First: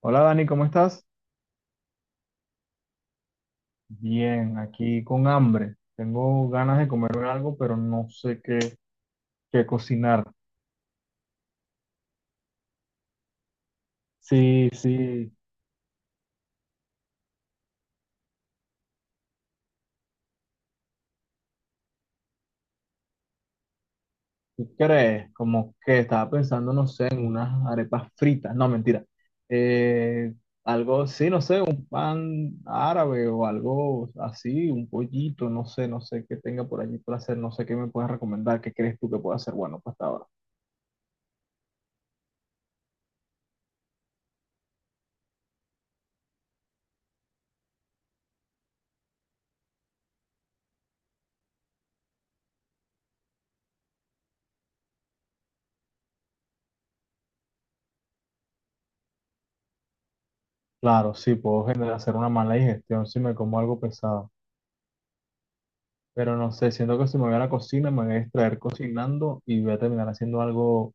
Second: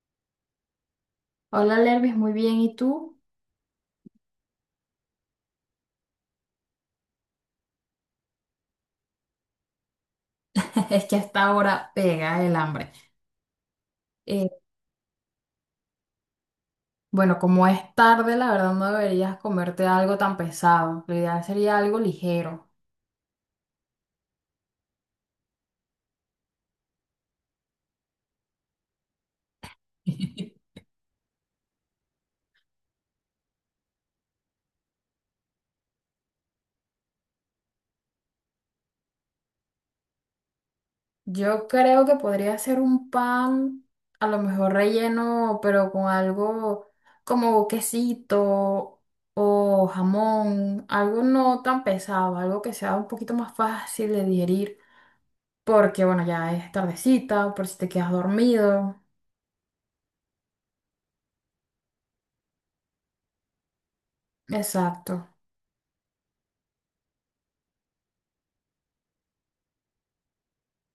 Hola Dani, ¿cómo estás? Hola Lervis, muy bien. ¿Y tú? Bien, aquí con hambre. Tengo ganas de comer algo, pero no sé qué cocinar. Es que hasta ahora pega el hambre. Eh, Sí, sí, bueno, como es tarde, la verdad no deberías comerte algo tan pesado. Lo ideal sería algo ligero. ¿qué crees? Como que estaba pensando, no sé, en unas arepas fritas. No, mentira. Eh, Algo, sí, no sé, un pan árabe o algo así, un pollito, no sé, no sé qué tenga por allí para hacer, no sé qué me puedes recomendar, qué crees tú que pueda hacer bueno para esta hora. Yo creo que podría ser un pan, a lo mejor relleno, pero con algo como quesito o jamón, algo no tan pesado, algo que sea un poquito más fácil de digerir, porque bueno, ya es tardecita, por si te quedas dormido. Claro, sí, puedo generar hacer una mala digestión si me como algo pesado. Exacto. Pero no sé, siento que si me voy a la cocina, me voy a distraer cocinando y voy a terminar haciendo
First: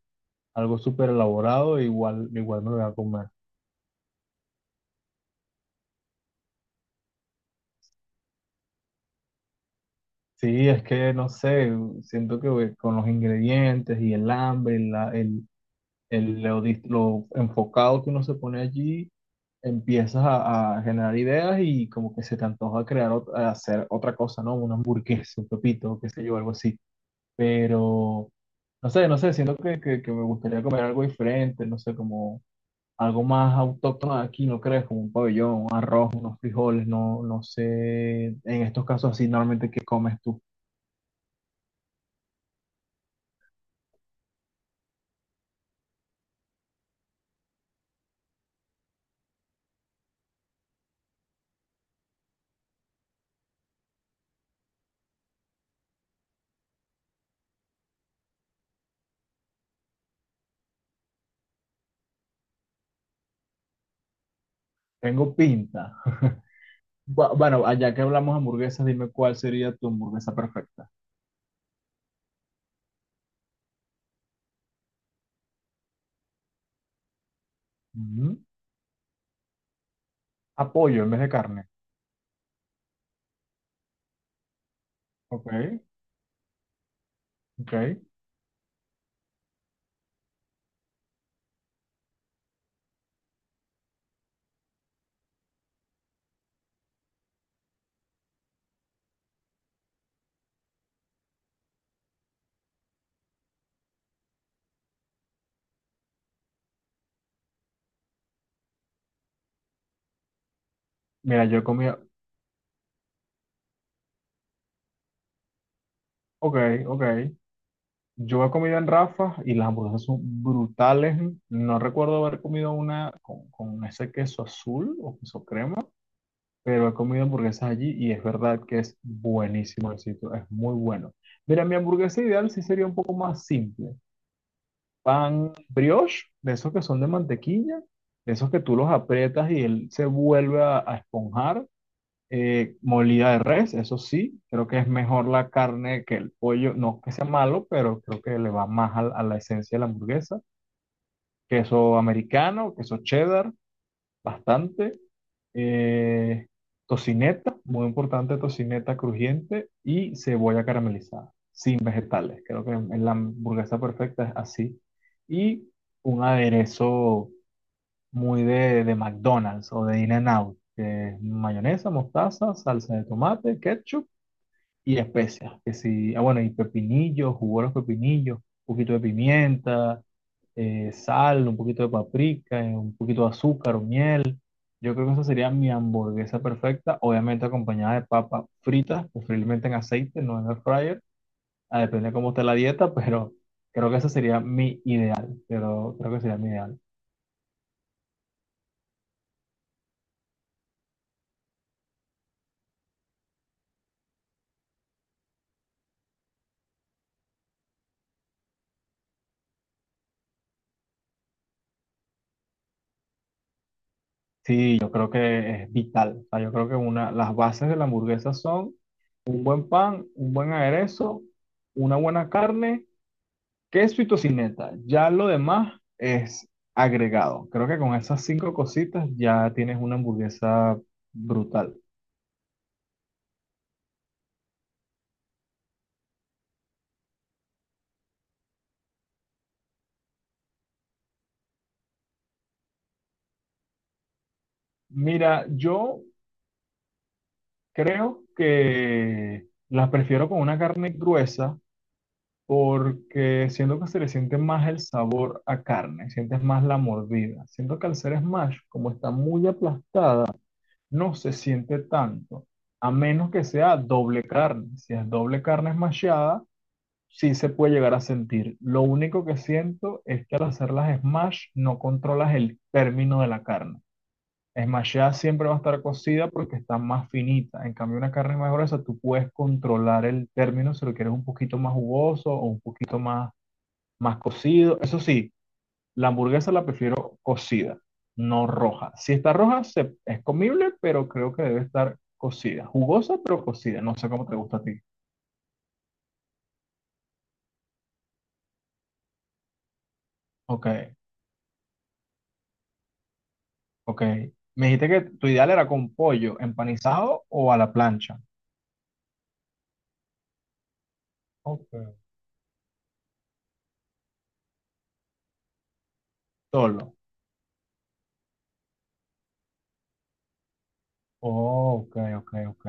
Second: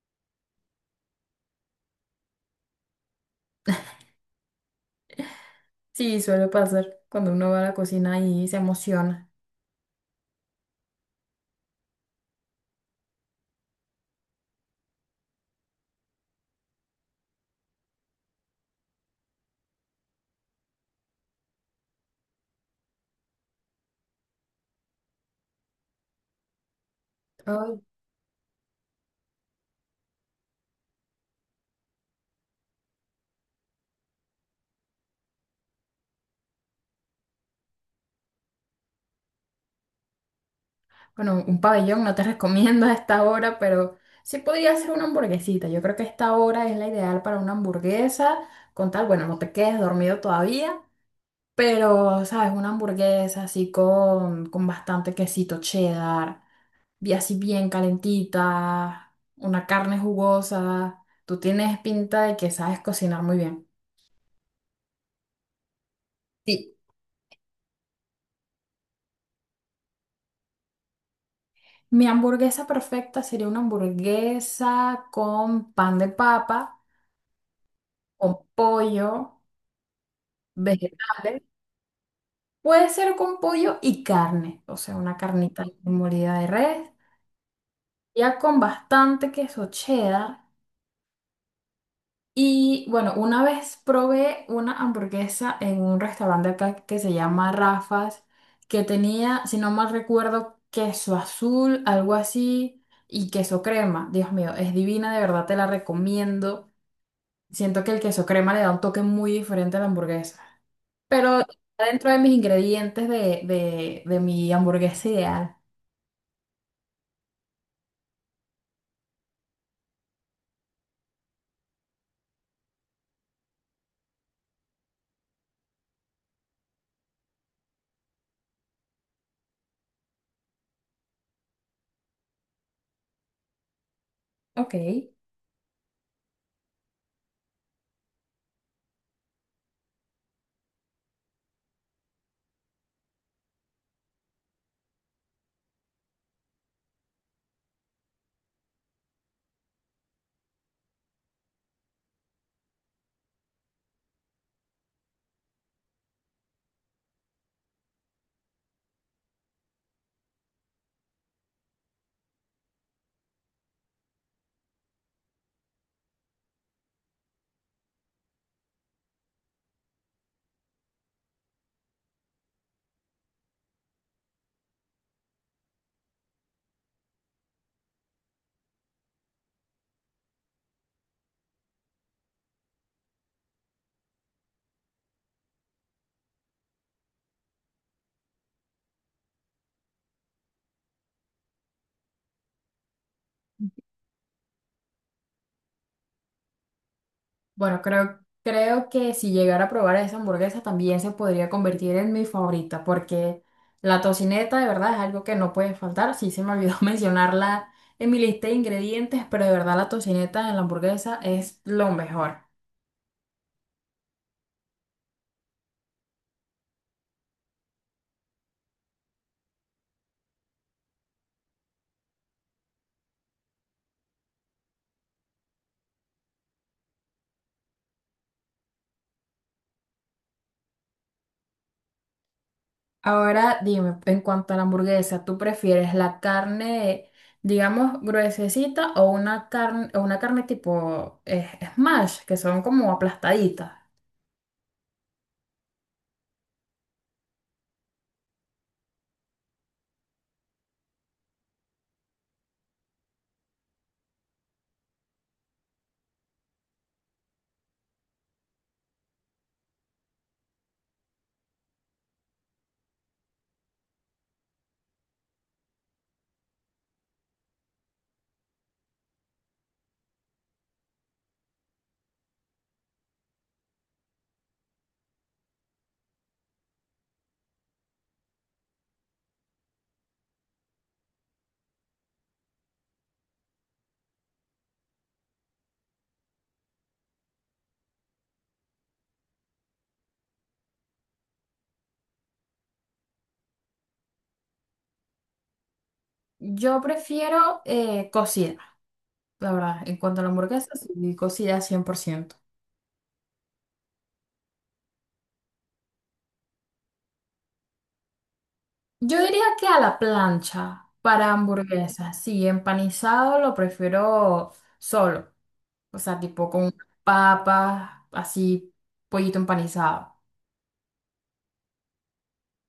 algo súper elaborado, e igual me lo voy a comer. Sí, suele pasar cuando uno va a la cocina y se emociona. Sí, es que no sé, siento que güey, con los ingredientes y el hambre, y lo enfocado que uno se pone allí, empiezas a generar ideas y como que se te antoja a hacer otra cosa, ¿no? Una hamburguesa, un pepito, qué sé yo, algo así. Ay, Pero no sé, siento que me gustaría comer algo diferente, no sé, como algo más autóctono de aquí, ¿no crees? Como un pabellón, un arroz, unos frijoles, no, no sé, en estos casos así, normalmente, ¿qué comes tú? bueno, un pabellón no te recomiendo a esta hora, pero sí podría ser una hamburguesita. Yo creo que esta hora es la ideal para una hamburguesa, con tal, bueno, no te quedes dormido todavía, pero, ¿sabes? Una hamburguesa así con bastante quesito cheddar, y así bien calentita, una carne jugosa. Tú tienes pinta de que sabes cocinar muy bien. Tengo pinta. Bueno, allá que hablamos de hamburguesas, dime cuál sería tu hamburguesa perfecta. Mi hamburguesa perfecta sería una hamburguesa con pan de papa, con Ujú. pollo, ¿A pollo en vez de vegetales. carne? Puede ser con pollo y carne, o sea, una Ok, carnita molida de res, ok. ya con bastante queso cheddar. Y bueno, una vez probé una hamburguesa en un restaurante acá que se llama Rafa's, que tenía, si no mal recuerdo, queso azul, algo así, y queso crema. Dios mío, es divina, de verdad te la recomiendo. Siento que el queso crema le da un toque muy diferente a la hamburguesa. Pero Mira, yo he está comido, dentro de mis ingredientes de mi hamburguesa ideal. ok, ok. Yo he comido en Rafa y las hamburguesas son brutales. No recuerdo haber comido una con ese queso azul o queso crema. Pero he comido hamburguesas allí y es verdad que es buenísimo el sitio, es muy bueno. Mira, mi hamburguesa ideal sí sería un poco más simple. Ok. Pan brioche, de esos que son de mantequilla, de esos que tú los aprietas y él se vuelve a esponjar. Molida de res, eso sí, creo que es mejor la carne que el pollo, no que sea malo, pero creo que le va más a la esencia de la hamburguesa. Queso americano, queso cheddar, bastante, eh, tocineta, muy importante, tocineta crujiente y cebolla caramelizada, sin vegetales. Creo que en la hamburguesa perfecta es así. Y un aderezo muy de McDonald's o de In-N-Out, que es mayonesa, mostaza, salsa de tomate, ketchup y especias. Que sí, ah, bueno, y pepinillos, jugo de los pepinillos, un poquito de pimienta, sal, un poquito de paprika, un poquito de azúcar o miel. Yo creo que esa sería mi hamburguesa perfecta, obviamente acompañada de papas fritas, preferiblemente en aceite, no en el fryer. Ah, depende de cómo esté la dieta, pero creo que esa sería mi ideal. Pero creo que sería mi ideal. Bueno, creo que si llegara a probar esa hamburguesa también se podría convertir en mi favorita, porque la tocineta de verdad es algo que no puede faltar. Sí se me olvidó mencionarla en mi lista de ingredientes, pero de verdad la tocineta en la hamburguesa es lo mejor. Sí, yo creo que es vital. O sea, yo creo que una, las bases de la hamburguesa son un buen pan, un buen aderezo, una buena carne, queso y tocineta. Ya lo demás es agregado. Creo que con esas cinco cositas ya tienes una hamburguesa brutal. Ahora dime, en cuanto a la hamburguesa, ¿tú prefieres la carne, digamos, gruesecita o una carne tipo smash, que son como aplastaditas? Mira, yo creo que las prefiero con una carne gruesa porque siento que se le siente más el sabor a carne, sientes más la mordida. Siento que al ser smash, como está muy aplastada, no se siente tanto, a menos que sea doble carne. Si es doble carne smashada, sí se puede llegar a sentir. Lo único que siento es que al hacer las smash no controlas el término de la carne. Es más, ya siempre va a estar cocida porque está más finita. En cambio, una carne más gruesa, tú puedes controlar el término si lo quieres un poquito más jugoso o un poquito más cocido. Eso sí, la hamburguesa la prefiero cocida, no roja. Si está roja, es comible, pero creo que debe estar cocida. Jugosa, pero cocida. No sé cómo te gusta a ti. Yo prefiero cocida, la verdad. En cuanto a la Ok, hamburguesa, sí, cocida 100%. ok. Me dijiste que tu ideal era con pollo empanizado o a la plancha. Yo diría que a la plancha para Ok. hamburguesas, sí, empanizado lo prefiero solo. O sea, tipo con Solo. papas, así, pollito empanizado. Oh, ok, ok, ok.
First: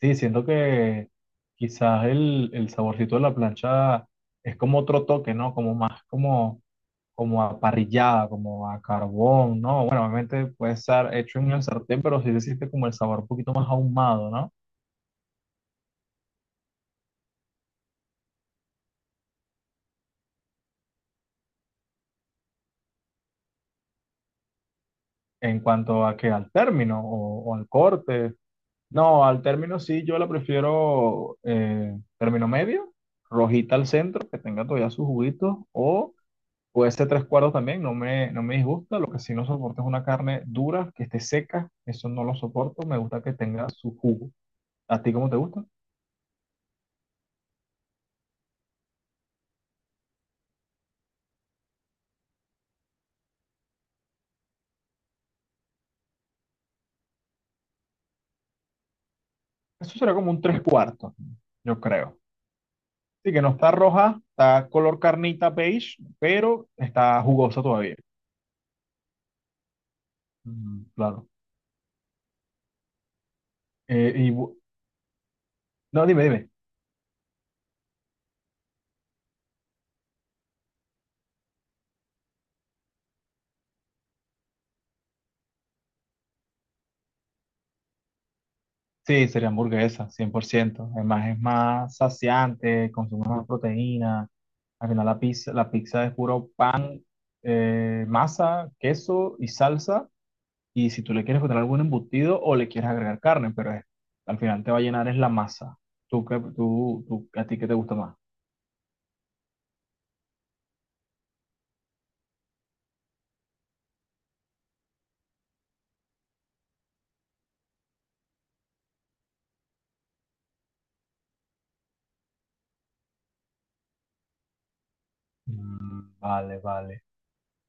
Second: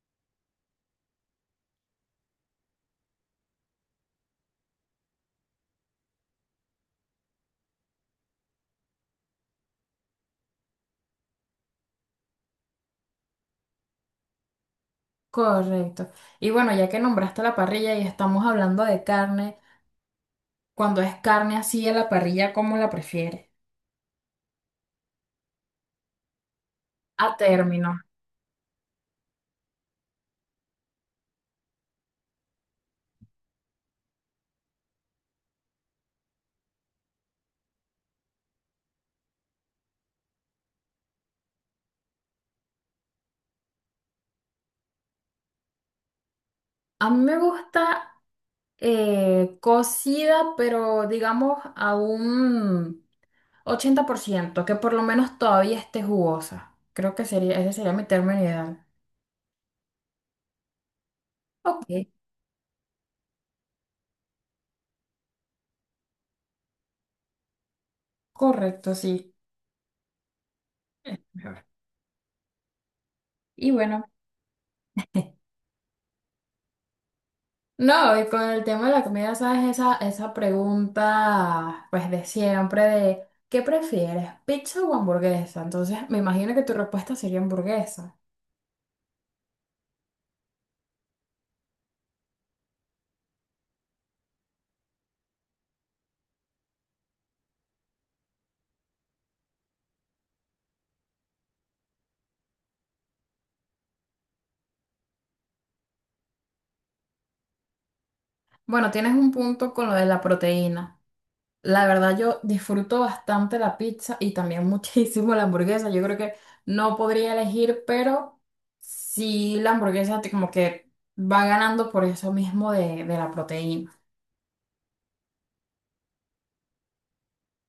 Sí, siento que quizás el saborcito de la plancha es como otro toque, ¿no? Como más como a parrillada, como a carbón, ¿no? Bueno, obviamente puede estar hecho en el sartén, pero sí se siente como el sabor un poquito más ahumado, ¿no? Correcto. Y bueno, ya que nombraste la parrilla y estamos hablando de carne, cuando es carne así a la parrilla, ¿cómo la prefieres? ¿En cuanto a que al término A o al término. corte? No, al término sí, yo la prefiero término medio, rojita al centro, que tenga todavía sus juguitos, o... Puede ser tres cuartos también, no me disgusta. Lo que sí no soporto es una carne dura, que esté seca. Eso no lo soporto. Me gusta que tenga su jugo. ¿A ti cómo te gusta? A mí me gusta cocida, pero digamos a un 80%, que por lo menos todavía esté jugosa. Creo que sería, ese sería mi término ideal. Eso será como un tres cuartos, yo Ok, creo. Sí, que no está roja, está color carnita beige, pero está jugosa todavía. correcto, sí. Mm, Es claro. mejor. Y bueno. Eh, y, bu- no, dime, dime. No, y con el tema de la comida, ¿sabes? Esa pregunta, pues de siempre, de ¿qué prefieres, pizza o hamburguesa? Entonces, me imagino que tu respuesta sería hamburguesa. Sí, sería hamburguesa, cien por ciento. Además, es más saciante, consume más proteína. Al final, la pizza es puro pan, masa, queso y salsa. Y si tú le quieres poner algún embutido o le quieres agregar carne, al final te va a llenar es la masa. ¿Tú, qué- tú- ¿A ti qué te gusta más? Bueno, tienes un punto con lo de la proteína. La verdad, yo disfruto bastante la pizza y también muchísimo la hamburguesa. Yo creo que no podría elegir, pero sí la hamburguesa te- como que va ganando por eso mismo de la proteína. Mm, vale, vale.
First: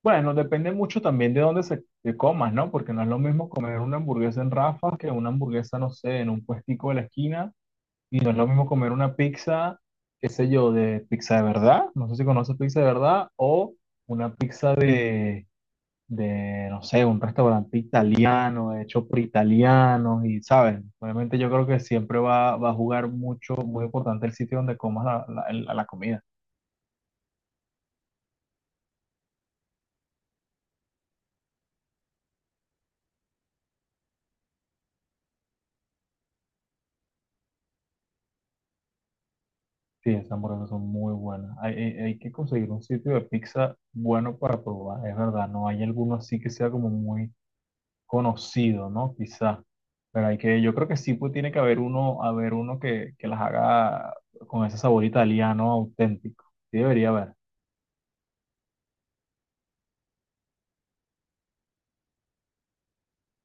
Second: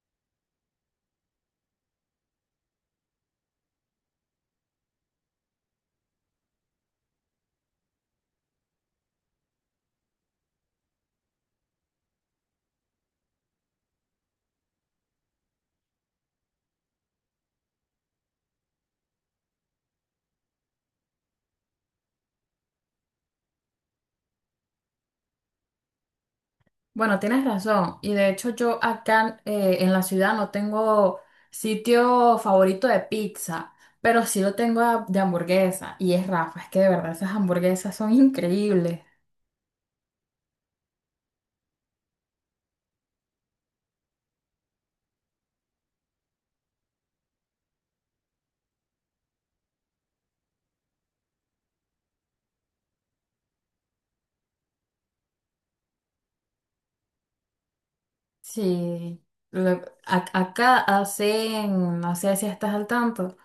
Bueno, depende mucho también de dónde se te comas, ¿no? Porque no es lo mismo comer una hamburguesa en Rafa que una hamburguesa, no sé, en un puestico de la esquina. Y no es lo mismo comer una pizza, qué sé yo, de pizza de verdad, no sé si conoces pizza de verdad, o una pizza no sé, un restaurante italiano, hecho por italianos, y sabes, obviamente yo creo que siempre va a jugar mucho, muy importante el sitio donde comas la comida. Bueno, tienes razón. Y de hecho yo acá en la ciudad no tengo sitio favorito de pizza, pero sí lo tengo a- de hamburguesa. Y es Rafa, es que de verdad esas hamburguesas son increíbles. Sí, esas hamburguesas son muy buenas. Hay que conseguir un sitio de pizza bueno para probar, es verdad, no hay alguno así que sea como muy conocido, ¿no? Quizá. Pero hay que, yo creo que sí pues, tiene que haber uno que las haga con ese sabor italiano auténtico. Sí debería haber. Sí, le- a- acá hacen, no sé si estás al tanto,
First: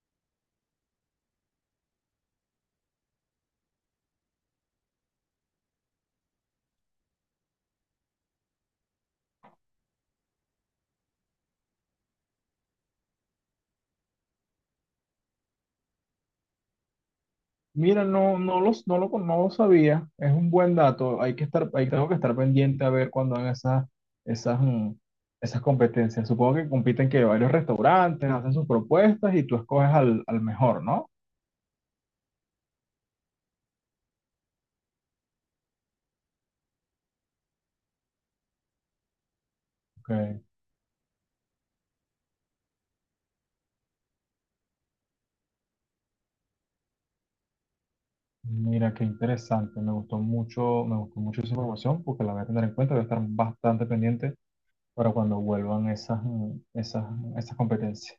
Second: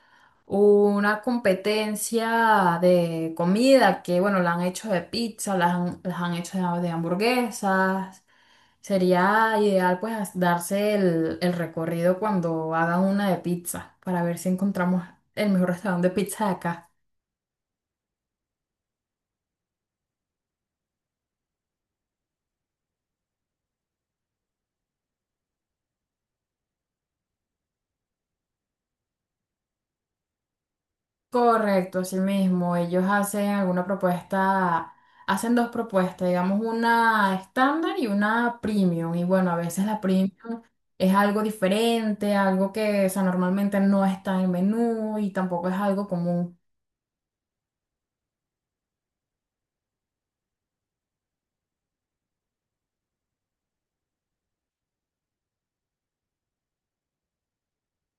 una competencia de comida que, bueno, la han hecho de pizza, las han hecho de hamburguesas. Sería ideal pues as- darse el recorrido cuando hagan una de pizza para ver si encontramos el mejor restaurante de pizza de acá. Mira, no, no los, no lo, con- no lo sabía. Es un buen dato. Hay que estar, hay, Tengo que estar pendiente a ver cuando hagan esas, mm, esas competencias. Supongo que compiten que varios restaurantes hacen sus propuestas y tú escoges al mejor, ¿no? Correcto, así mismo. Ellos hacen alguna propuesta, hacen dos propuestas, digamos una estándar y una premium. Y bueno, a veces la Ok. premium es algo diferente, algo que o sea, normalmente no está en el menú y tampoco es algo común. Mira, qué interesante. Me gustó mucho esa información porque la voy a tener en cuenta. Voy a estar bastante pendiente para cuando vuelvan esas, esas competencias.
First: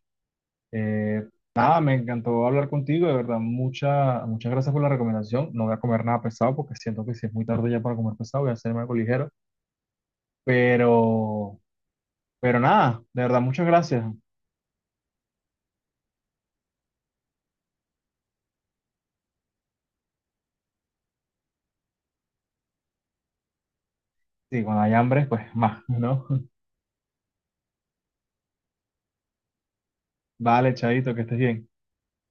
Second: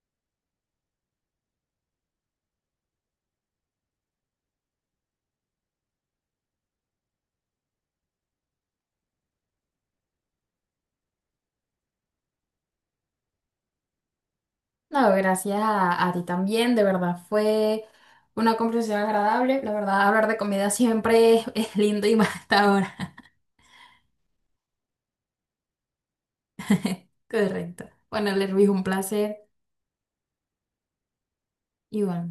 Eh, Nada, me encantó hablar contigo, de verdad, muchas gracias por la recomendación. No voy a comer nada pesado porque siento que si es muy tarde ya para comer pesado, voy a hacerme algo ligero. Pero, pero nada, de verdad, muchas gracias. No, gracias a ti también, de verdad fue una conversación agradable. La verdad, hablar de comida siempre es lindo y más hasta ahora. Sí, cuando hay hambre, pues más, ¿no? Correcto. Bueno, Lervis, un placer. Vale, Chaito, que estés bien. Igual.